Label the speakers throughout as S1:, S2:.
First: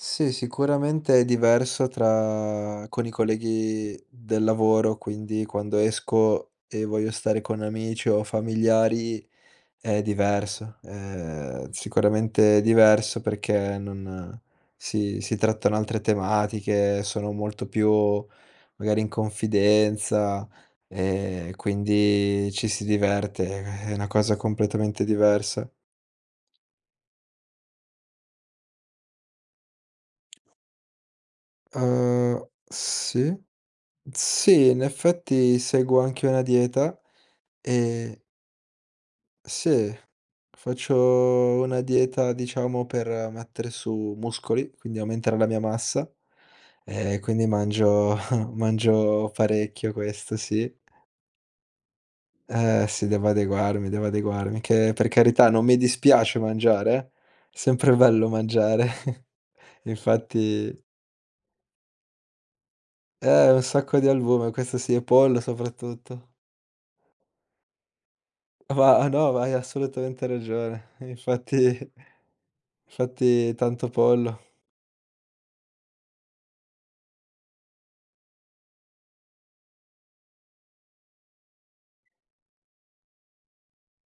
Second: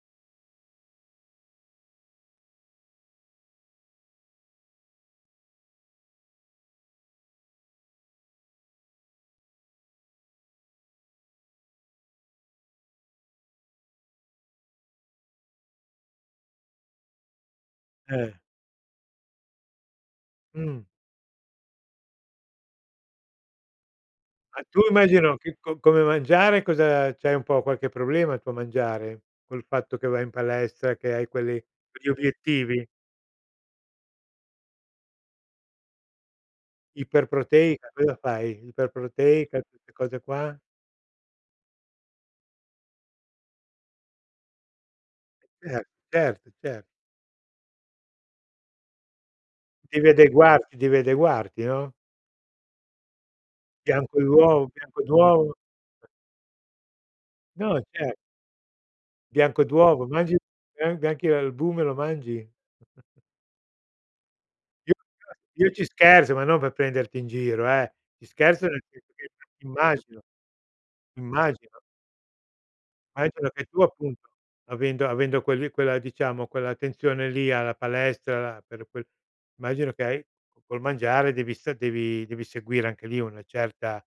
S1: Sì, sicuramente è diverso tra con i colleghi del lavoro, quindi quando esco e voglio stare con amici o familiari è diverso, ehm, sicuramente diverso perché non si si trattano altre tematiche, sono molto più
S2: Eh.
S1: magari in confidenza
S2: Mh.
S1: e quindi ci si diverte, eh, eh, è una cosa
S2: Ma tu
S1: completamente
S2: immagino ch
S1: diversa.
S2: co come mangiare, cosa c'hai un po' qualche problema tu a mangiare? Col fatto che vai in palestra che hai quelli quegli
S1: Uhm,
S2: obiettivi.
S1: sì, sì in effetti seguo anche una dieta
S2: Iperproteica, cosa
S1: ehm
S2: fai? Iperproteica, queste
S1: Sì.
S2: cose qua?
S1: Faccio una dieta diciamo per mettere su muscoli, quindi aumentare la mia
S2: Eh,
S1: massa
S2: certo, cer
S1: e quindi mangio mangio parecchio
S2: Devi
S1: questo sì.
S2: adeguarti devi adeguarti, no?
S1: Ehm, sì, devo adeguarmi, devo
S2: Bianco
S1: adeguarmi,
S2: d'uovo
S1: che
S2: bianco
S1: per
S2: d'uovo.
S1: carità non mi
S2: Eh.
S1: dispiace mangiare, eh, è
S2: No,
S1: sempre
S2: cer
S1: bello mangiare.
S2: Bianco d'uovo, mangi
S1: Infatti
S2: an anche l'albume lo mangi?
S1: Eh, un sacco di albume, questo
S2: Io
S1: sì, e
S2: [unintelligible]
S1: pollo
S2: io ci
S1: soprattutto.
S2: scherzo, ma non per prenderti in giro eh, ci scherzo nel
S1: Va
S2: senso che
S1: no, vai
S2: immagino,
S1: assolutamente ragione. Infatti
S2: immagino. Anche
S1: infatti
S2: perché tu
S1: tanto
S2: appunto
S1: pollo.
S2: avendo avendo quelli quella diciamo, quell'attenzione lì alla palestra, alla per quel immagino che hai col mangiare devi sta devi devi seguire anche lì una certa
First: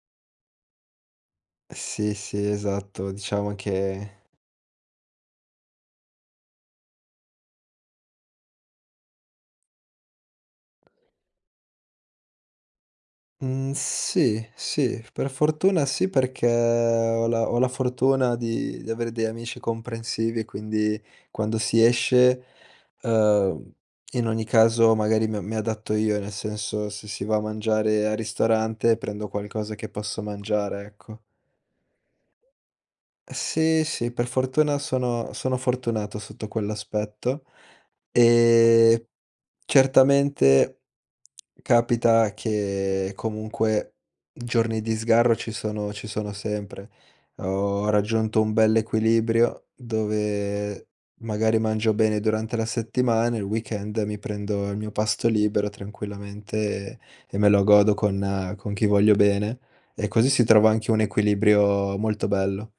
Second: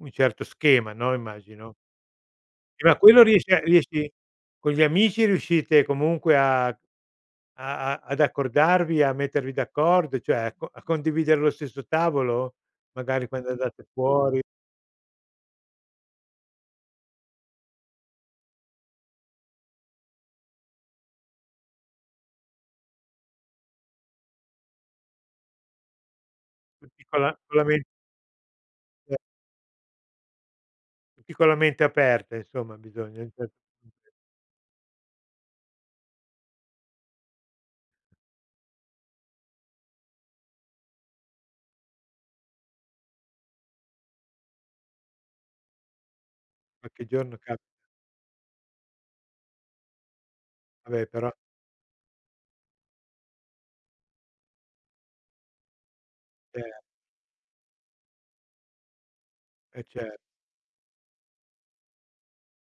S2: un certo schema, no, immagino.
S1: Sì, sì,
S2: Eh, ma
S1: esatto.
S2: quello
S1: Diciamo
S2: riesce a riesci
S1: che
S2: con gli amici riuscite comunque a a a ad accordarvi, a mettervi d'accordo, cioè, a co a condividere lo stesso tavolo? Magari quando
S1: Mhmm,
S2: andate fuori?
S1: sì, sì. Per fortuna sì, perché ho la ho la fortuna di di avere degli amici comprensivi, quindi quando si esce, uhm, in ogni caso magari mi mi adatto io, nel senso
S2: Tutti
S1: se
S2: con
S1: si
S2: la
S1: va a
S2: con la men
S1: mangiare al ristorante
S2: Eh.
S1: prendo qualcosa che posso mangiare, ecco.
S2: Tutti con la mente aperta insomma, bisogna
S1: Sì,
S2: [unintelligible]
S1: sì, per fortuna sono sono fortunato sotto quell'aspetto. Ehm, certamente capita che comunque giorni di sgarro ci sono ci sono sempre.
S2: Qualche giorno ca
S1: Ho raggiunto un bell'equilibrio dove
S2: Vabbè, però
S1: magari mangio bene durante la settimana, il weekend mi prendo il mio pasto libero tranquillamente
S2: Eh.
S1: e e me lo godo con con chi voglio bene
S2: Eh,
S1: e
S2: cer
S1: così si trova anche un equilibrio molto bello.